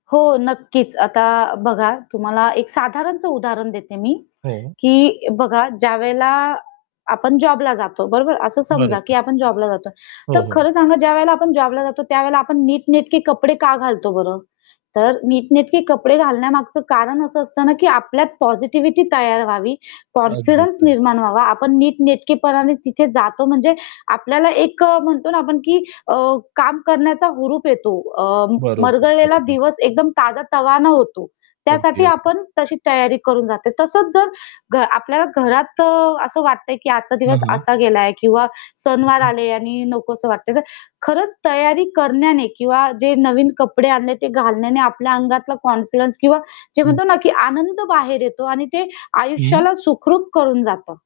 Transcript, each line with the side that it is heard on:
left: हो, नक्कीच. आता बघा तुम्हाला एक साधारणच उदाहरण देते मी,
right: हो.
left: की बघा, ज्यावेळेला आपण जॉबला जातो बरोबर? असं समजा
right: बरोबर.
left: की आपण जॉबला जातो. तर
right: हो, हो.
left: खरं सांगा ज्यावेळेला आपण जॉबला जातो, त्यावेळेला आपण नीटनेटके कपडे का घालतो बरं? तर नीटनेटके कपडे घालण्यामागचं कारण असं असतं ना की आपल्यात पॉझिटिव्हिटी तयार व्हावी,
right: अगदीच,
left: कॉन्फिडन्स
right: अगदीच.
left: निर्माण व्हावा. आपण नीटनेटकेपणाने तिथे जातो म्हणजे आपल्याला एक अ, म्हणतो ना आपण, की अ, काम करण्याचा हुरूप येतो. अ,
right: बरोबर,
left: मरगळलेला
right: बरोबर.
left: दिवस एकदम ताजातवाना होतो,
right: अगदी,
left: त्यासाठी
right: अगदी.
left: आपण तशी तयारी करून जाते. तसच जर घ आपल्या घरात अ, असं वाटतंय की आजचा
right: हां,
left: दिवस
right: हां.
left: असा गेला किंवा सणवार
right: हं.
left: आले आणि नको असं वाटतंय तर खरंच तयारी करण्याने किंवा जे नवीन कपडे आणले ते घालण्याने आपल्या अंगातला कॉन्फिडन्स किंवा जे
right: हं.
left: म्हणतो ना की आनंद बाहेर येतो आणि ते
right: हं.
left: आयुष्याला सुखरूप करून जातं.